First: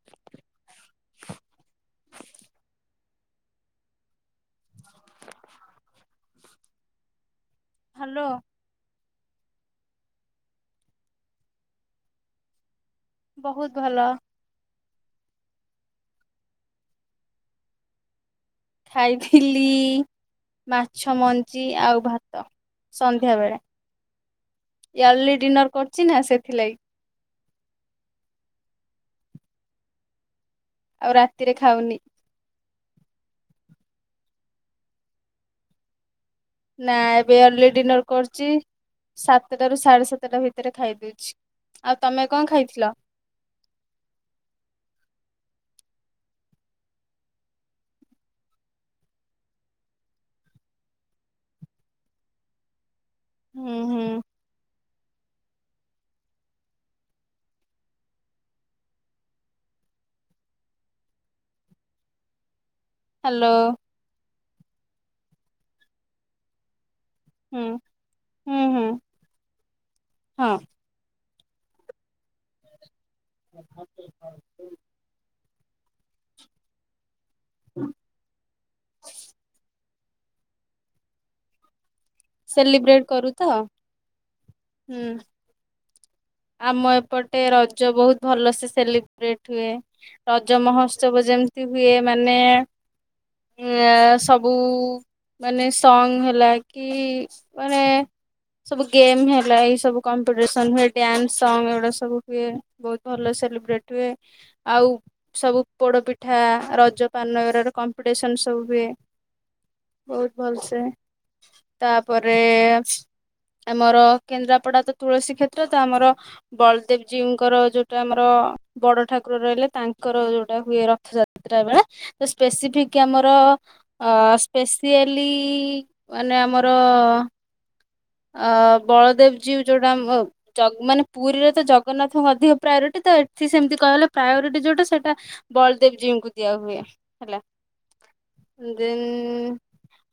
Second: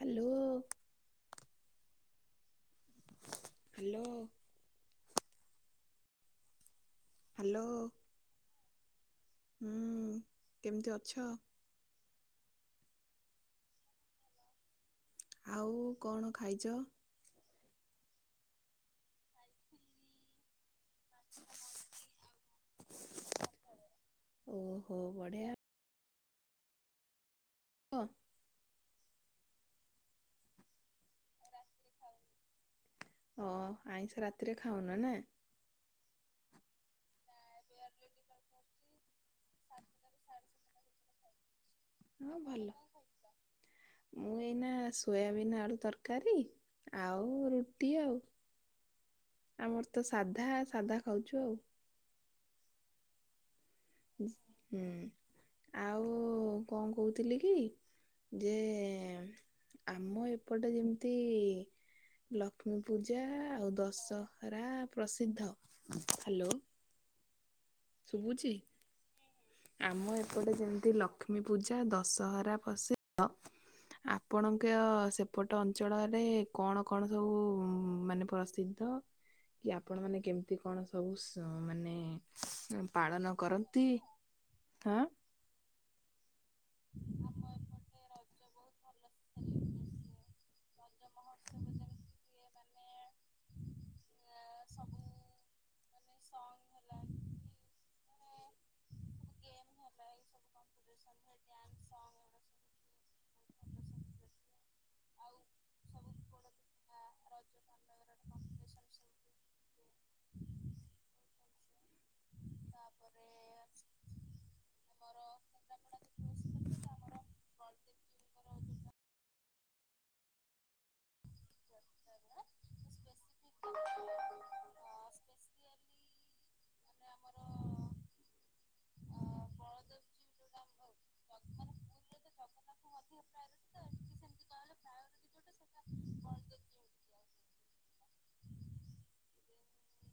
Hello. Hello. Hello. Hello. ହୁଁ କେମିତି ଅଛ? ବହୁତ ଭଲ। ଆଉ କଣ ଖାଇଛ? ଖାଇ ଥିଲା ମାଛ ମଞ୍ଜି ଆଉ ଭାତ ସନ୍ଧ୍ୟା ବେଳେ। ଓହୋ ବଢଆ। ଚିନା ସେଥିଲାଗି। ହ। ଆଉ ରାତିରେ ଖାଉନି। ଓ ଆଇଁଷ ରାତିରେ ଖାଉନ ନା। ନା ଏବେ ଅର୍ଲି ଡିନର କରୁଛି ସାତଟା ରୁ ସାଢେ ସାତଟା ଭିତରେ ଖାଇଦଉଛି। ଆଉ ତମେ ହଁ କଣ ଭଲ ଖାଇଥିଲ? ମୁଁ ଏଇନା ସୋୟାବିନ୍ ଆଡୁ ତରକାରୀ' ଆଉ ରୁଟି ଆଉ ଆମର ତ ସାଧା ସାଧା ଖାଉଚୁ ଆଉ। ହୁଁ ହୁଁ। ହୁଁ ଆଉ କଣ କହୁଥିଲି କି? ଯେ ଆମ ଏପଟେ ଯେମିତି ଲକ୍ଷ୍ମୀ ପୂଜା ହ୍ୟାଲୋ ଆଉ ଦଶହରା ପ୍ରସିଦ୍ଧ ହ୍ୟାଲୋ। ହୁଁ ଶୁଭୁଛି? ହୁଁ ହୁଁ। ଆମ ଏପଟେ ହଁ ଯେମିତି ଲକ୍ଷ୍ମୀ ପୂଜା ଦଶହରା ପ୍ରସିଦ୍ଧ। [unintelligible] ଆପଣଙ୍କ ସେପଟ ଅଞ୍ଚଳରେ କଣ କଣ ସବୁ ମାନେ ପ୍ରସିଦ୍ଧ କି ଆ ଆପଣମାନେ କେମିତି କଣ ସବୁ ମାନେ ସେଲିବ୍ରେଟ କରୁ ପାଳନ ତ କରନ୍ତି? ହଁ ହୁଁ। ଆମ ଏପଟେ ରଜ ବହୁତ ଭଲ ସେ ସେଲିବ୍ରେଟ ହୁଏ ରଜ ମହୋତ୍ସ ଉତ୍ସବ ଯେମିତି ହୁଏ ମାନେ ଉ ସବୁ ମାନେ ସଙ୍ଗ ହେଲା କି ମାନେ ସବୁ ଗେମ୍ ହେଲା ଏଇ ସବୁ କମ୍ପିଟିସନ ହୁଏ ଡ୍ୟାନ୍ସ ସଙ୍ଗ ଏଗୁଡା ସବୁ ହୁଏ। ବହୁତ ଭଲ ସେଲିବ୍ରେଟ ହୁଏ। ଆଉ ସବୁ ପୋଡ ପିଠା ରଜ ପାନ ର କମ୍ପିଟିସନ୍ ସବୁ ହୁଏ ବହୁତ ଭଲସେ। ତାପରେ ଆମର କେନ୍ଦ୍ରାପଡା ତ ତୁଳସୀ କ୍ଷେତ୍ର ତ ଆମର ବଳଦେବ ଜୀଙ୍କର ଯୋଉଟା ଆମର ବଡ ଠାକୁର ରହିଲେ ତାଙ୍କର ଯୋଉଟା ହୁଏ ରଥଯା [unintelligible] ତ ସ୍ପେସିଫିକ ଆମର- ଅ ସ୍ପେସିଆଲି ମାନେ ଆମର ହଁ। ଅ ବଳଦେବ ଜୀଉ ଯୋଉଟା ମ ଯ ମାନେ ପୁରୀରେ ତ ଜଗନ୍ନାଥଙ୍କୁ ଅଧିକ ପ୍ରାୟୋରିଟି ତ ଏଠି ସେମିତି କହଗଲେ ପ୍ରାୟୋରିଟି ଯୋଉଟା ସେଇଟା ବଳଦେବ ଜୀଉ ଙ୍କୁ ଦିଆହୁୁଏ ହେଲା। ଦେନ୍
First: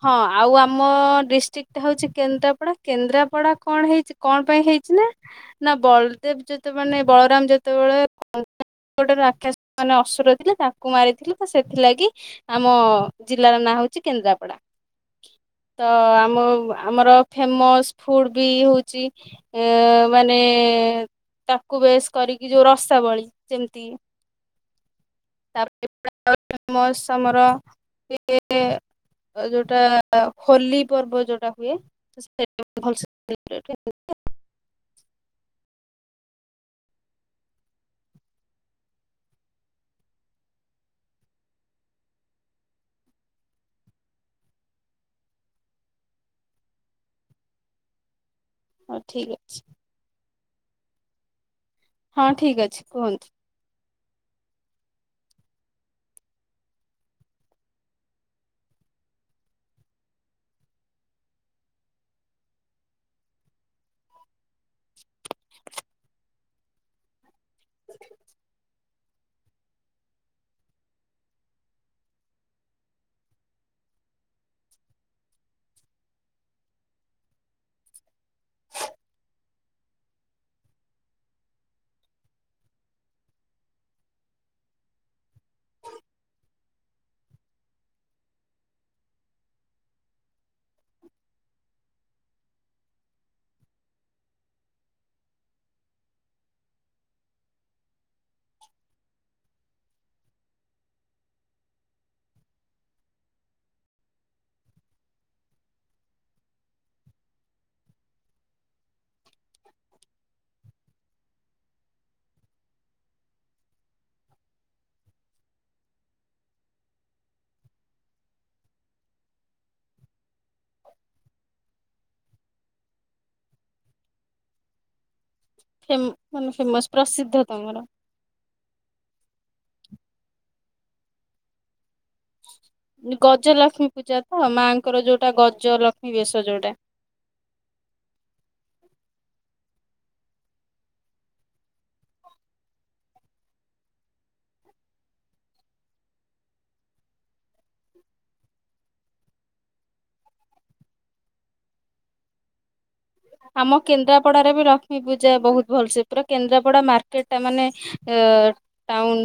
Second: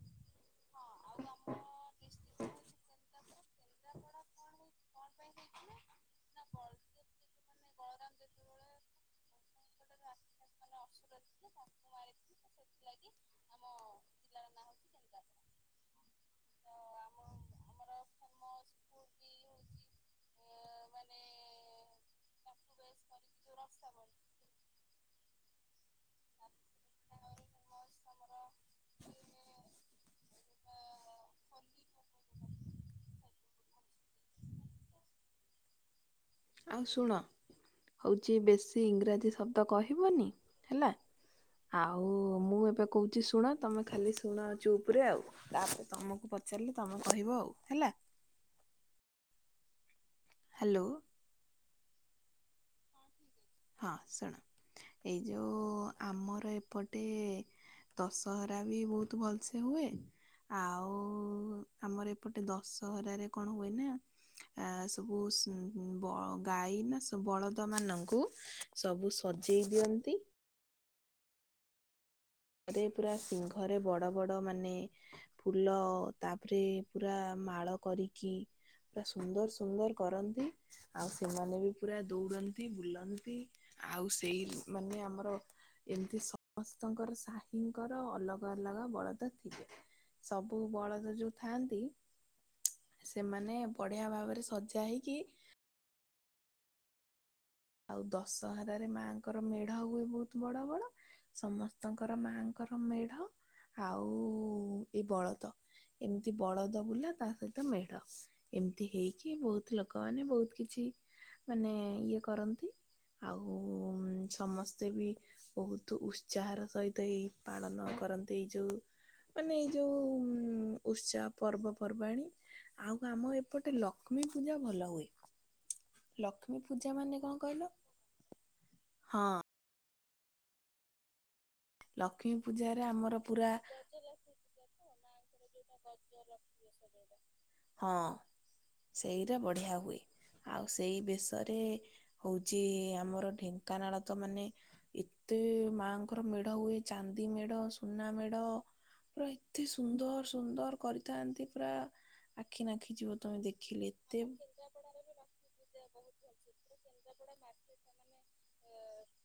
ହଁ ଆଉ ଆମ ଡିଷ୍ଟ୍ରିକ- ଟା ହଉଛି କେନ୍ଦ୍ରାପଡା କେନ୍ଦ୍ରାପଡା କଣ ହେଇଛି କଣ ପାଇଁ ହେଇଛି ନା? ନା ବଳଦେବ ଯେତେ ମାନେ ବଳରାମ ଯେତେବେଳେ [inaudible] ଗୋଟେ ରାକ୍ଷସ ମାନେ ଅସୁର ଥିଲେ ତାଙ୍କୁ ମାରିଥିଲେ ତ ସେଥିଲାଗି ଆମ ଜିଲ୍ଲାର ନାଁ ହଉଛି କେନ୍ଦ୍ରାପଡା। [inaudible] ତ ଆମ ଆମର ଫେମସ୍ ଫୁଡ଼୍ କି ଇଏ ହୋଉଚି ଉଁ ମାନେ ତାକୁ ବେସ୍ କରିକି ଯୋଉ ରସାବଳୀ ଯେମିତି ତା [unintelligible] କ ଯୋଉଟା ହୋଲି ପର୍ବ ଯୋଉଟା ହୁଏ। ତ ଭଲ ସେ [unintelligible] [inaudible] ଆଉ ଶୁଣ ହଉଛି ବେଶୀ ଇଂରାଜୀ ଶବ୍ଦ କହିବନି ହେଲା। ଆଉ ମୁଁ ଏବେ କହୁଛି ଶୁଣ ତମେ ଖାଲି ଶୁଣା ଅଛୁ ଉପରେ ଆଉ। ତାପରେ ତମକୁ ପଚାରିଲି ତମେ କହିବ ଆଉ ହେଲା। ହଉ ଠିକ୍ ଅଛି। ହ୍ୟାଲୋ। ହଁ ଠିକ ଅଛି କୁହନ୍ତୁ। ହଁ ଶୁଣ ଏଇ ଯୋଉ ଆମର ଏପଟେ ଦଶହରା ବି ବହୁତ ଭଲସେ ହୁଏ। ଆଉ ଆମର ଏପଟେ ଦଶହରାରେ କଣ ହୁଏ ନା ଆ ସୂବୁ ସୂ ଉ ବ ଗାଈ ନା ସ ବଳଦ ଦ ମାନଙ୍କୁ ସବୁ ସଜେଇ ଦିଅନ୍ତି। ଘରେ ପୁରା ସିଂଘରେ ବଡ ବଡ ମାନେ ଫୁଲ ତାପରେ ପୁରା ମାଳ କରିକି ପୁରା ସୁନ୍ଦର ସୁନ୍ଦର କରନ୍ତି। ଆଉ ସେମାନେ ବି ପୁରା ଦୌଡନ୍ତି ବୁଲନ୍ତି ଆଉ ସେଇ ମାନେ ଆମର ଏମିତି ସମସ୍ତଙ୍କର ସାହିଙ୍କର ଅଲଗା ଅଲଗା ବଳଦ ଥିଲେ। ସବୁ ବଳଦ ଯୋଉ ଥାଆନ୍ତି। ସେମାନେ ବଢିଆ ଭାବରେ ସଜା ହେଇକି ଆଉ ଦଶହରାରେ ମାଆଙ୍କର ମେଢ ହୁଏ ବହୁତ ବଡ ବଡ। ସମସ୍ତଙ୍କର ମାଆଙ୍କର ମେଢ ଆଉ ଏଇ ବଳଦ। ଏମିତି ବଳଦ ବୁଲା ତା ସହିତ ମେଢ। ଏମିତି ହେଇକି ବହୁତ ଲୋକମାନେ ବହୁତ କିଛି ମାନେ ଇଏ କର ଆଉ ସମସ୍ତେ ବି ବହୁତ ଉତ୍ସାହର ସହିତ ଏଇ ପାଳନ କରନ୍ତି ଏଇ ଯୋଉ ମାନେ ଏଇ ଯୋଉ ଉତ୍ସାହ ପର୍ବପର୍ବାଣୀ। ଆଉ ଆମ ଏପଟେ ଲକ୍ଷ୍ମୀ ପୂଜା ଭଲ ହୁଏ। ଫେମ ମାନେ ଲକ୍ଷ୍ମୀ ଫେମସ ପୂଜା ମାନେ କଂ ପ୍ରସିଦ୍ଧ କହିଲ ତମର। ହଁ। ଲକ୍ଷ୍ମୀ ପୂଜାରେ ଆମର ପୁରା ଗଜଲକ୍ଷ୍ମୀ ପୂଜା ତ ମାଙ୍କର ଯୋଉଟା ଗଜ ଲକ୍ଷ୍ମୀ ବେଶ ଯୋଉଟା। ହଁ ସେଇରା ବଢିଆ ହୁଏ ଆଉ ସେଇ ବେଶରେ ହଉଛି ଆମର ଢେଙ୍କାନାଳ ତ ମାନେ ଏତେ ମାଙ୍କର ମେଢ ମେଢ ହୁଏ ଚାନ୍ଦି ମେଢ ସୁନା ମେଢ। ପୁରା ଏତେ ସୁନ୍ଦର ସୁନ୍ଦର କରିଥାନ୍ତି ପୁରା ଆଖି ନାଖି ଯିବ। ତମେ ଆମ ଦେଖିଲେ ଏତେ କେନ୍ଦ୍ରାପଡାରେ ବି ଲକ୍ଷ୍ମୀ ପୂଜା ବହୁତ ଭଲସେ ପୁରା କେନ୍ଦ୍ରାପଡା ମାର୍କେଟ ଟା ମାନେ ଏ - ଟାଉନ୍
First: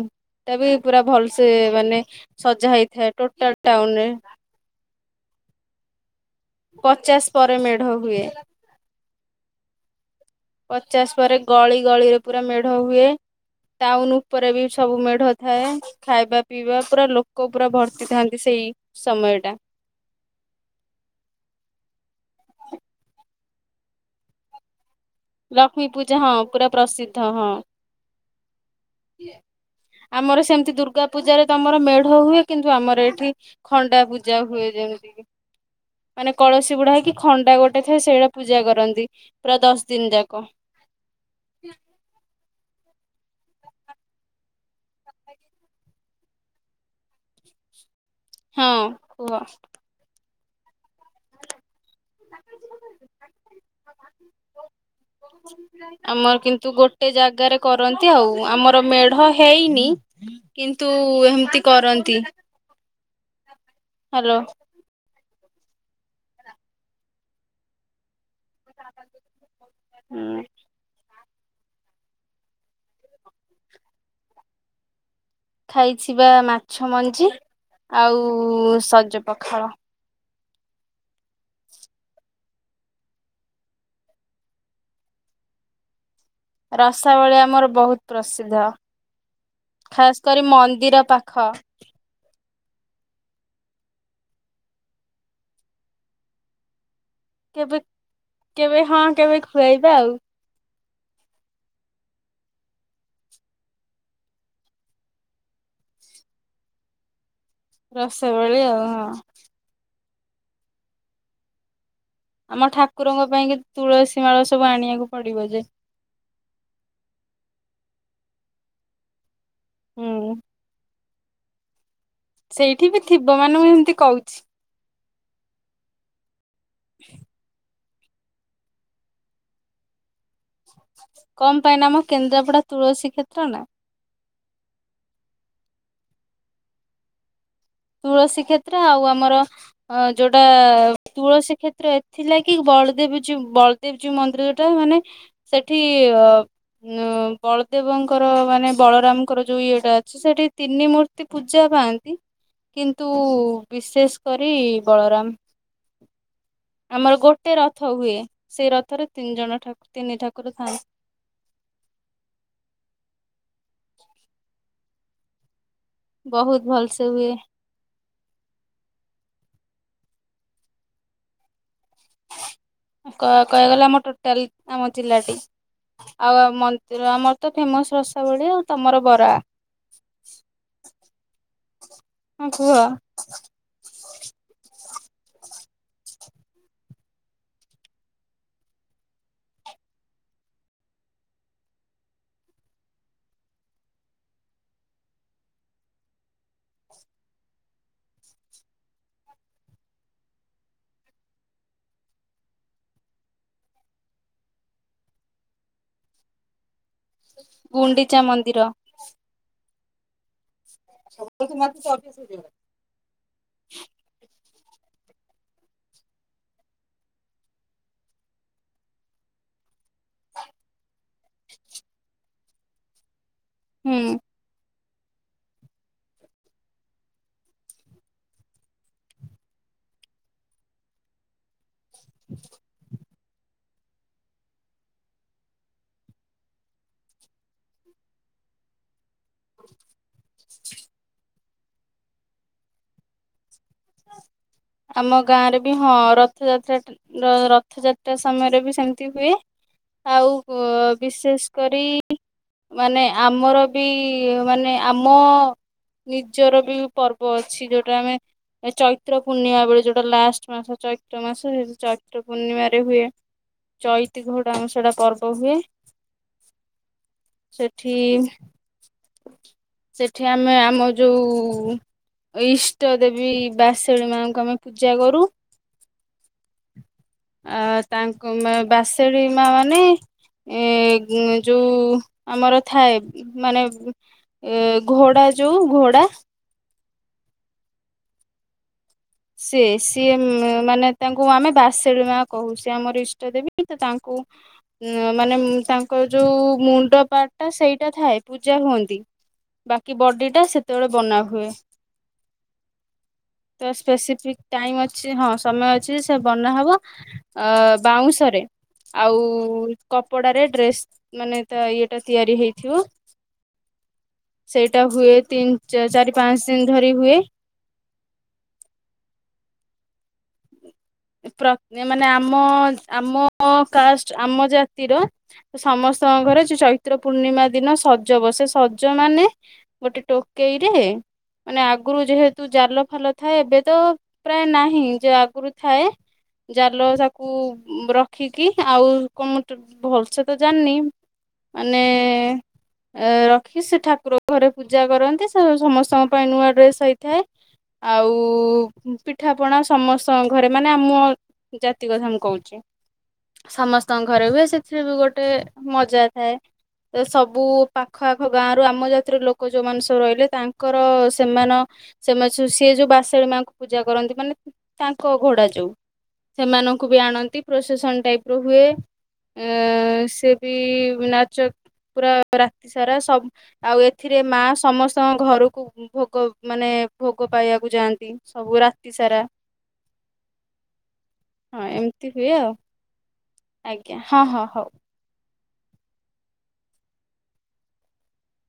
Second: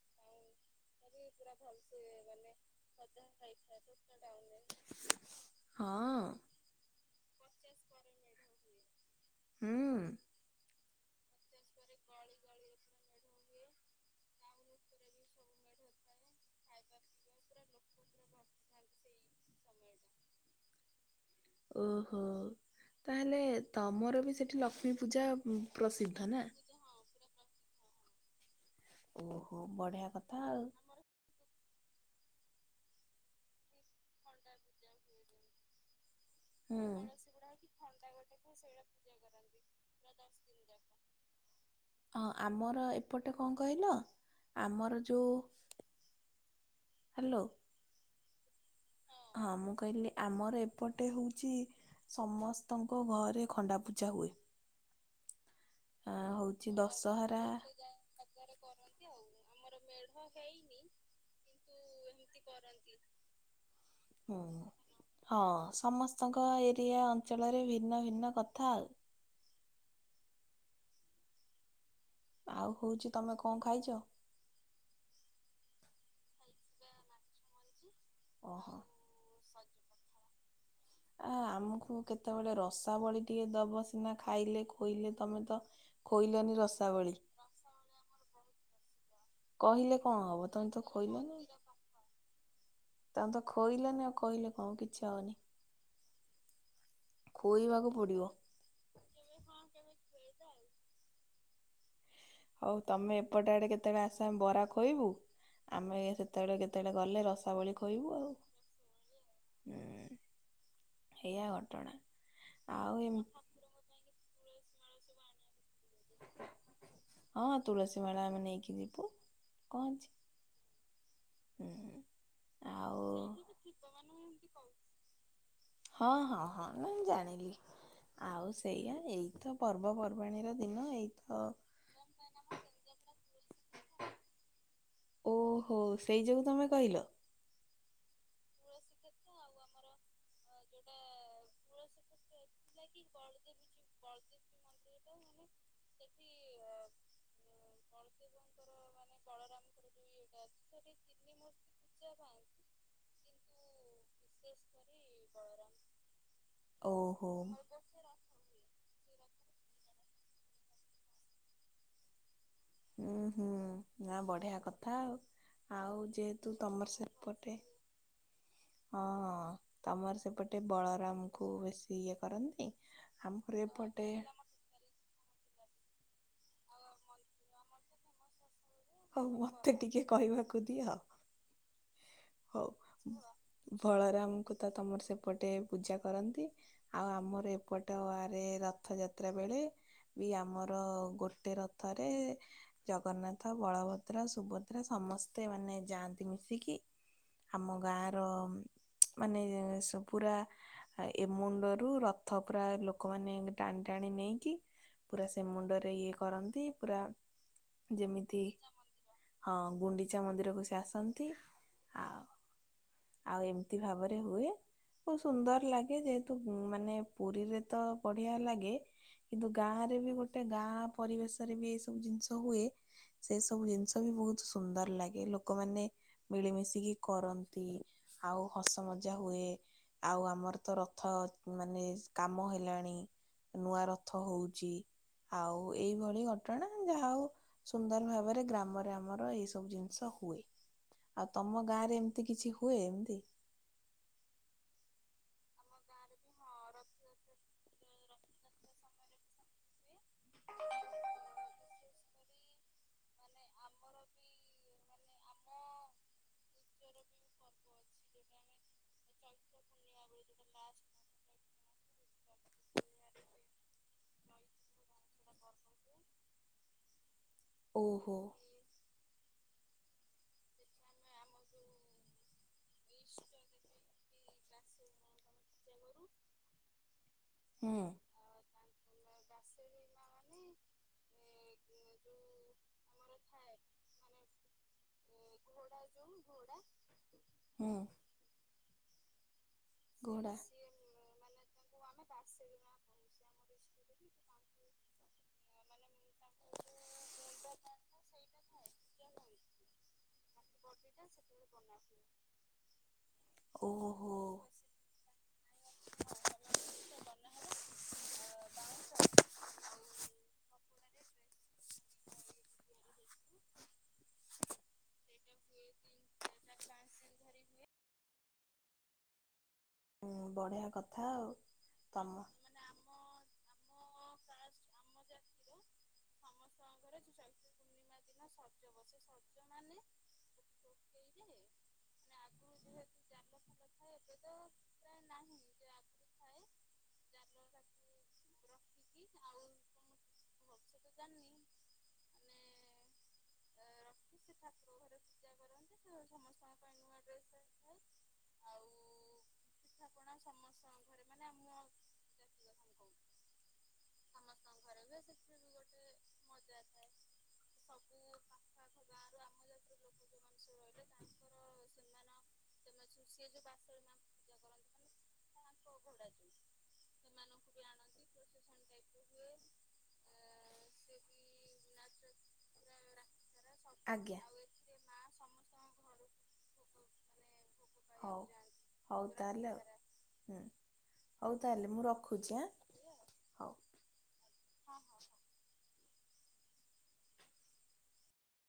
ଟା ବି ପୁରା ଭଲସେ ମାନେ ସଜା ହେଇଥାଏ ଟୋଟାଲ ଟାଉନ ରେ। ହଁ। ପଚାଶ ପରେ ମେଢ ହୁଏ। ହୁଁ। ପଚାଶ ପରେ ଗଳି ଗଳିରେ ପୁରା ମେଢ ହୁଏ ଟାଉନ ଉପରେ ବି ସବୁ ମେଢ ଥାଏ ଖାଇବା ପିଇବା ପୁରା ଲୋକ ପୁରା ଭର୍ତ୍ତି ଥାନ୍ତି ସେଇ ସମୟ ଟା। ଓହୋ ତାହେଲେ ତମର ବି ସେଠି ଲ ଲକ୍ଷ୍ମୀ ପୂଜା ଉ ଲକ୍ଷ୍ମୀ ପୂଜା ପ୍ରସିଦ୍ଧ ହଁ ନା। ପୁରା ପ୍ରସିଦ୍ଧ ହଁ ଓହୋ ବଢିଆ କଥା ଆମର ଆଉ ସେମିତି ଦୁର୍ଗା ପୂଜାରେ ତମର ମେଢ ହୁଏ କିନ୍ତୁ ଆମର ଏଠି ଖଣ୍ଡା ପୂଜା ହୁଏ ଯେମିତି କିି ମାନେ କଳସୀ ହୁଁ। ବୁଡା ହେଇକି ଖଣ୍ଡା ଗୋଟେ ଥାଏ ସେଇଡା ପୂଜା କରନ୍ତି ପୁରା ଦଶ ଦିନ ପୁରା ଯାକ ଦସ୍ ଦିନି ଯା ହଁ ଆମର ଏପଟେ କଣ କହିଲ ଆମର ଯୋଉ ହାଲୋ। ହଁ କୁହ। ହଁ ମୁଁ କହିଲି। ଆମର ଏପଟେ ହଉଚି ସମସ୍ତଙ୍କ ଘରେ ଖଣ୍ଡାପୂଜା ହୁଏ। [inaudible] ଆଁ ଆମର ହଉଛି କିନ୍ତୁ ଗୋଟେ ଦଶହରା ଜାଗାରେ କରନ୍ତି ଆଉ ଆମର ମେଢ ହେଇନି କିନ୍ତୁ ହେଏମିତି କରନ୍ତି। ହ୍ୟାଲୋ। ହଁ। ହଁ ସମସ୍ତଙ୍କ ଏରିଆ ଅଞ୍ଚଳରେ ଭିନ୍ନ ଭିନ୍ନ କଥା ଆଉ। ହୁଁ। ଆଉ ହଉଛି ତମେ କଣ ଖାଇଛ? ଖାଇଛି ବା ମାଛ ମଞ୍ଜି ଆଉ ଓହୋ। ସଜ ପଖାଳ। ଆ ଆମକୁ କେତେବେଳେ ରସାବଳି ଟିକେ ଦବ ସିନା ଖାଇଲେ ଖୋଇଲେ ତମେ ତ ଖୋଇଲନି। ରସାବଳି ଆମର ବହୁତ ପ୍ରସିଦ୍ଧ। କହିଲେ ଖାସ୍ କଣ କରି ହବ? ତମେ ତ ମନ୍ଦିର ପାଖ ଖୋଇଲନି। ତାଙ୍କୁ ତ ଖୋଇଲେନି ଆଉ କହିଲେ କଣ କିଛି ଆଉନି? କେବେ ଖୁଇବାକୁ ପଡିବ। କେବେ ହଁ କେବେ ଖୁଆଇବା ଆଉ। ହଉ ତମେ ଏପଟେ ଆଡେ କେତେବେଳେ ଆସ ଆମେ ବରା ଖୋଇବୁ। ଆମେ ସେତେବେଳେ କେତେବେଳେ ଗଲେ ରସାବଳି ଧୋଇବୁ ଆଉ ରସାବଳି ଆଉ ହଁ ହୁଁ ଏଇଆ ଘଟଣା। ଆମ ଆଉ ଏମ ଠାକୁରଙ୍କ ପାଇଁ କି ତୁଳସୀ ମାଳ ସବୁ ଆଣିବାକୁ ପଡିବ ଯେ। ହଁ ତୁଳସୀ ମାଳା ଆମେ ନେଇକି ଯିବୁ କଣ, ହୁଁ ଅଛି। ହୁଁଁ। ସେଇଠି ବି ଥିବ ମାନେ ମୁଁ ହେମତି କହୁଚି। ହଁ ହଁ ହଁ ନାଇଁ ମୁଁ ଜାଣିଲି। ଆଉ ସେଇଆ ଏଇତ ପର୍ବପର୍ବାଣୀର ଦିନ। ଏଇ କମ ପାଇଁ ନା ଆମ କେନ୍ଦ୍ରାପଡା ତୁଳସୀ କ୍ଷେତ୍ର ନା। ଓହୋ, ସେଇ ଯୋଗୁ ତମେ କହିଲ। ତୁଳସୀ କ୍ଷେ ତ୍ର, ଆଉ ଆମର ଯୋଉଟା ତୁଳସୀ କ୍ଷେତ୍ର ଏଥିଲାଗି ବଳଦେବ ଜୀଉ ବଳ ଦେବଜୀଉ ମନ୍ଦିର ଯୋଉଟା ଟା ମାନେ ସେଠି ବଳଦେବଙ୍କର ମାନେ ବଳରାମ ଙ୍କର ଯୋଉ ଇଏଟା ଅଛି, ସେଠି ତିନି ମୂର୍ତ୍ତି ପୂଜା ପାଆନ୍ତି। କିନ୍ତୁ ବିଶେଷ କରି ବଳରାମ ଆମର ଓହୋ। ଗୋଟେ ରଥ ହୁଏ। ସେଇ ରଥରେ ତିନି ଜଣ ଠାକୁର ତିନି ଠାକୁର ଥାଆନ୍ତି। ଉଁ ହୁଁ। ଆ ବଢିଆ କଥା ଆଉ। ଆଉ ଯେହେତୁ ବହୁତ ତମର ଭଲସେ ହୁଏ ସେପଟେ ହଁ ହଁ। ତମର ସେପଟେ ବଳରାମ ଙ୍କୁ ବେଶୀ ଇଏ କରନ୍ତି? କ ଆମର କହିବାକୁ ଗଲେ ଆମର ଏପଟେ ଟୋଟାଲ୍ ଆମ ଜିଲ୍ଲାଟି। ଆଉ ମନ୍ଦିର ଆମର ତ ଫେମସ୍ ରସାବଳୀ ଆଉ। ତମର ହଉ ବରା ମତେ ଟିକେ କହିବାକୁ ଦିଅ। ହଁ କୁହ ହଉ। ବଳରାମଙ୍କୁ ତ ତମର ସେପଟେ ପୂଜା କରନ୍ତି। ଆଉ ଆମର ଏପଟଆରେ ରଥଯାତ୍ରା ବେଳେ ବି ଆମର ଗୋଟେ ରଥରେ ଜଗନ୍ନାଥ ବଳଭଦ୍ରା, ସୁଭଦ୍ରା ସମସ୍ତେ ମାନେ ଯାଆନ୍ତି ମିଶିକି। ଆମ ଗାଁ ର ମାନେ ସବୁ ରା ଏ ମୁଣ୍ଡରୁ ରଥ ପୁରା ଲୋକମାନେ ଟାଣି ଟାଣି ନେଇକି ପୁରା ସେ ମୁଣ୍ଡରେ ଇଏ କରନ୍ତି। ପୁରା ଗୁଣ୍ଡିଚା ଯେମିତି ମନ୍ଦ୍ ହଁ ଗୁଣ୍ଡିଚା ମନ୍ଦିରକୁ ସେ ଆସନ୍ତି। ଆଉ ଆଉ ଏମତି ଭାବରେ ହୁଏ। ବହୁତ୍ ସୁନ୍ଦର ଲାଗେ। ଯେହେତୁ ମାନେ ପୁରୀରେ ତ ବଢିଆ ଲାଗେ। କିନ୍ତୁ, ଗାଁ ରେ ବି ଗୋଟେ ଗାଁ ପରିବେଶ ରେ ବି ଏଇ ସବୁ ଜିନିଷ ହୁଏ। ସେ ସବୁ ହୁଁ ଜିନିଷ ବି ବହୁତ୍ ସୁନ୍ଦର ଲାଗେ। ଲୋକମାନେ ମିଳିମିଶିକି କରନ୍ତି, ଆଉ ହସ ମଜା ହୁଏ। ଆଉ ଆମର ତ ରଥ ମାନେ କାମ ହେଲାଣି। ନୂଆ ରଥ ହଉଚି। ଆଉ ଏଇଭଳି ଘଟଣା। ଯାହା ହଉ ସୁନ୍ଦର ଭାବରେ ଗ୍ରାମରେ ଆମର ଏଇ ସବୁ ଜିନିଷ ହୁଏ। ଆଉ ତମ ଗାଁ ରେ ଏମିତି କିଛି ହୁଏ, ଏମତି? ଆମ ଗାଁ ରେ ବି ହଁ ରଥଯାତ୍ରା ଟା ର ରଥଯାତ୍ରା ସମୟରେ ବି ସେମତି ହୁଏ। ଆଉ ବିଶେଷ କରି ମାନେ ଆମର ବି ମାନେ ଆମ ନିଜର ବି ପର୍ବ ଅଛି, ଯୋଉଟା ଆମେ ଚୈତ୍ର ପୂର୍ଣ୍ଣିମା ବେଳେ ଯୋଉଟା ଲାଷ୍ଟ ମାସ ଚୈତ୍ର ମାସ, ହେ ଚୈତ୍ର ପୂର୍ଣ୍ଣିମାରେ ହୁଏ। ଚଇତି ଘୋଡା ଆମର ସେଟା ପର୍ବ ହୁଏ। [inaudible] ସେଠି ଓହୋ ସେଠି ଆମେ ଆମ ଯୋଉ ଇଷ୍ଟଦେବୀ ବା [unintelligible] ଙ୍କୁ ଆମେ ପୂଜା କରୁ। [inaudible] ଆ ତାଙ୍କ ମା ବାସେଡି ମା ମାନେ। ଏ ଯୋଉ ଆମର ଥାଏ ମାନେ ଏ ଘୋଡା-ଯୋଉ ଘୋଡା। ହୁଁ। ସିଏ-ସିଏ ଘୋଡ଼ା। ମାନେ ତାଙ୍କୁ ଆମେ [unintelligible] ମା କହୁ, ସିଏ ଆମର ଇଷ୍ଟ ଦେବୀ ତ ତାଙ୍କୁ ମାନେ [unintelligible] ତାଙ୍କର ଯୋଉ ମୁଣ୍ଡ ପାର୍ଟ ଟା ସେଇଟା ଥାଏ, ପୂଜା ହୁଅନ୍ତି ବା କି ବଡ଼ିଟା ସେତେବେଳେ ବନାହୁଏ। ହ [inaudible] ସ୍ପେସିଫିକ୍ ଟାଇମ୍ ଅଛି, ହଁ ସମୟ ଅଛି ସେ ବନା ହବ ଅ ବାଉଁଶରେ। ଆଉ କପଡ଼ାରେ ଡ୍ରେସ୍ ମାନେ ତା ଇଏଟା ତିଆରି ହେଇଥିବ। ସେଇଟା ହୁଏ ତିନ୍ ଚାରି ପାଞ୍ଚ ଦିନ୍ ଧରି ହୁଏ। ହୁଁ ବଢିଆ କଥା। ଆଉ ପ୍ର ମାନେ ତମ ଆମ-ଆମ କାଷ୍ଟ ଆମ ଜାତିର ସମସ୍ତଙ୍କ ଘରେ ଚୈତ୍ର ପୂର୍ଣ୍ଣିମା ଦିନ ସଜ ବସେ, ସଜ ମାନେ ଗୋଟେ ଟୋ କେଇରେ ମାନେ ଆଗୁରୁ ଯେହେତୁ ଜାଲ ଫାଲ ଥାଏ, ଏବେ ତ ପ୍ରାୟ ନାହିଁ ଯେ ଆଗରୁ ଥାଏ ଜାଲ ତାକୁ ରଖିକି ଆଉ କଣ [unintelligible] ଭଲସେ ତ ଜାଣି, ମାନେ ର ଖୀ ସେ ଠାକୁର ଘରେ ପୂଜା କରନ୍ତି, ସେ ସମସ୍ତଙ୍କ ପାଇଁ ନୂଆ ଡ୍ରେସ୍ ହେଇଥାଏ। ଆଉ ପିଠାପଣା ସମସ୍ତଙ୍କ ଘରେ ମାନେ ଆମ ଜାତି କଥା ମୁଁ କହୁଚି। ସମସ୍ତଙ୍କ ଘରେ ହୁଏ, ସେଥିରେ ବି ଗୋଟେ ମଜା ଥାଏ ସବୁ ପାଖ ଆଖ ଗାଁରୁ ଆମ ଜାତିର ଲୋକ ଯୋଉମାନେ ସବୁ ରହିଲେ ତାଙ୍କର ସେମାନ ସେମାନେ ସିଏ ଯୋଉ ବାସେଳି ମାଙ୍କୁ ପୂଜା କରନ୍ତି, ମାନେ ତାଙ୍କ ଘୋଡ଼ା ଯୋଉ ସେମାନଙ୍କୁ ବି ଆଣନ୍ତି, ପ୍ରୋସେସନ୍ ଟାଇପ୍ ର ହୁଏ। ଏ ସିଏ ବି ନାଚ ପୁରା ରାତି ସାରା ସବ୍ ଆଉ ଆଜ୍ଞା। ଏଥିରେ ମା ସମସ୍ତଙ୍କ ଘରୁକୁ ଭୋଗ ମାନେ ଭୋଗ ପାଇଆକୁ ଯାଆନ୍ତି ହଉ ସବୁ ରାତି ହଉ ସାରା। ତାହେଲେ ଆଉ ହୁଁ ହଉ ହଁ ତାହେଲେ ମୁଁ ରଖୁଚି ଆଁ ହଉ। ଆ, ହଁ-ହଁ-ହଁ। ହଁଁ [unintelligible]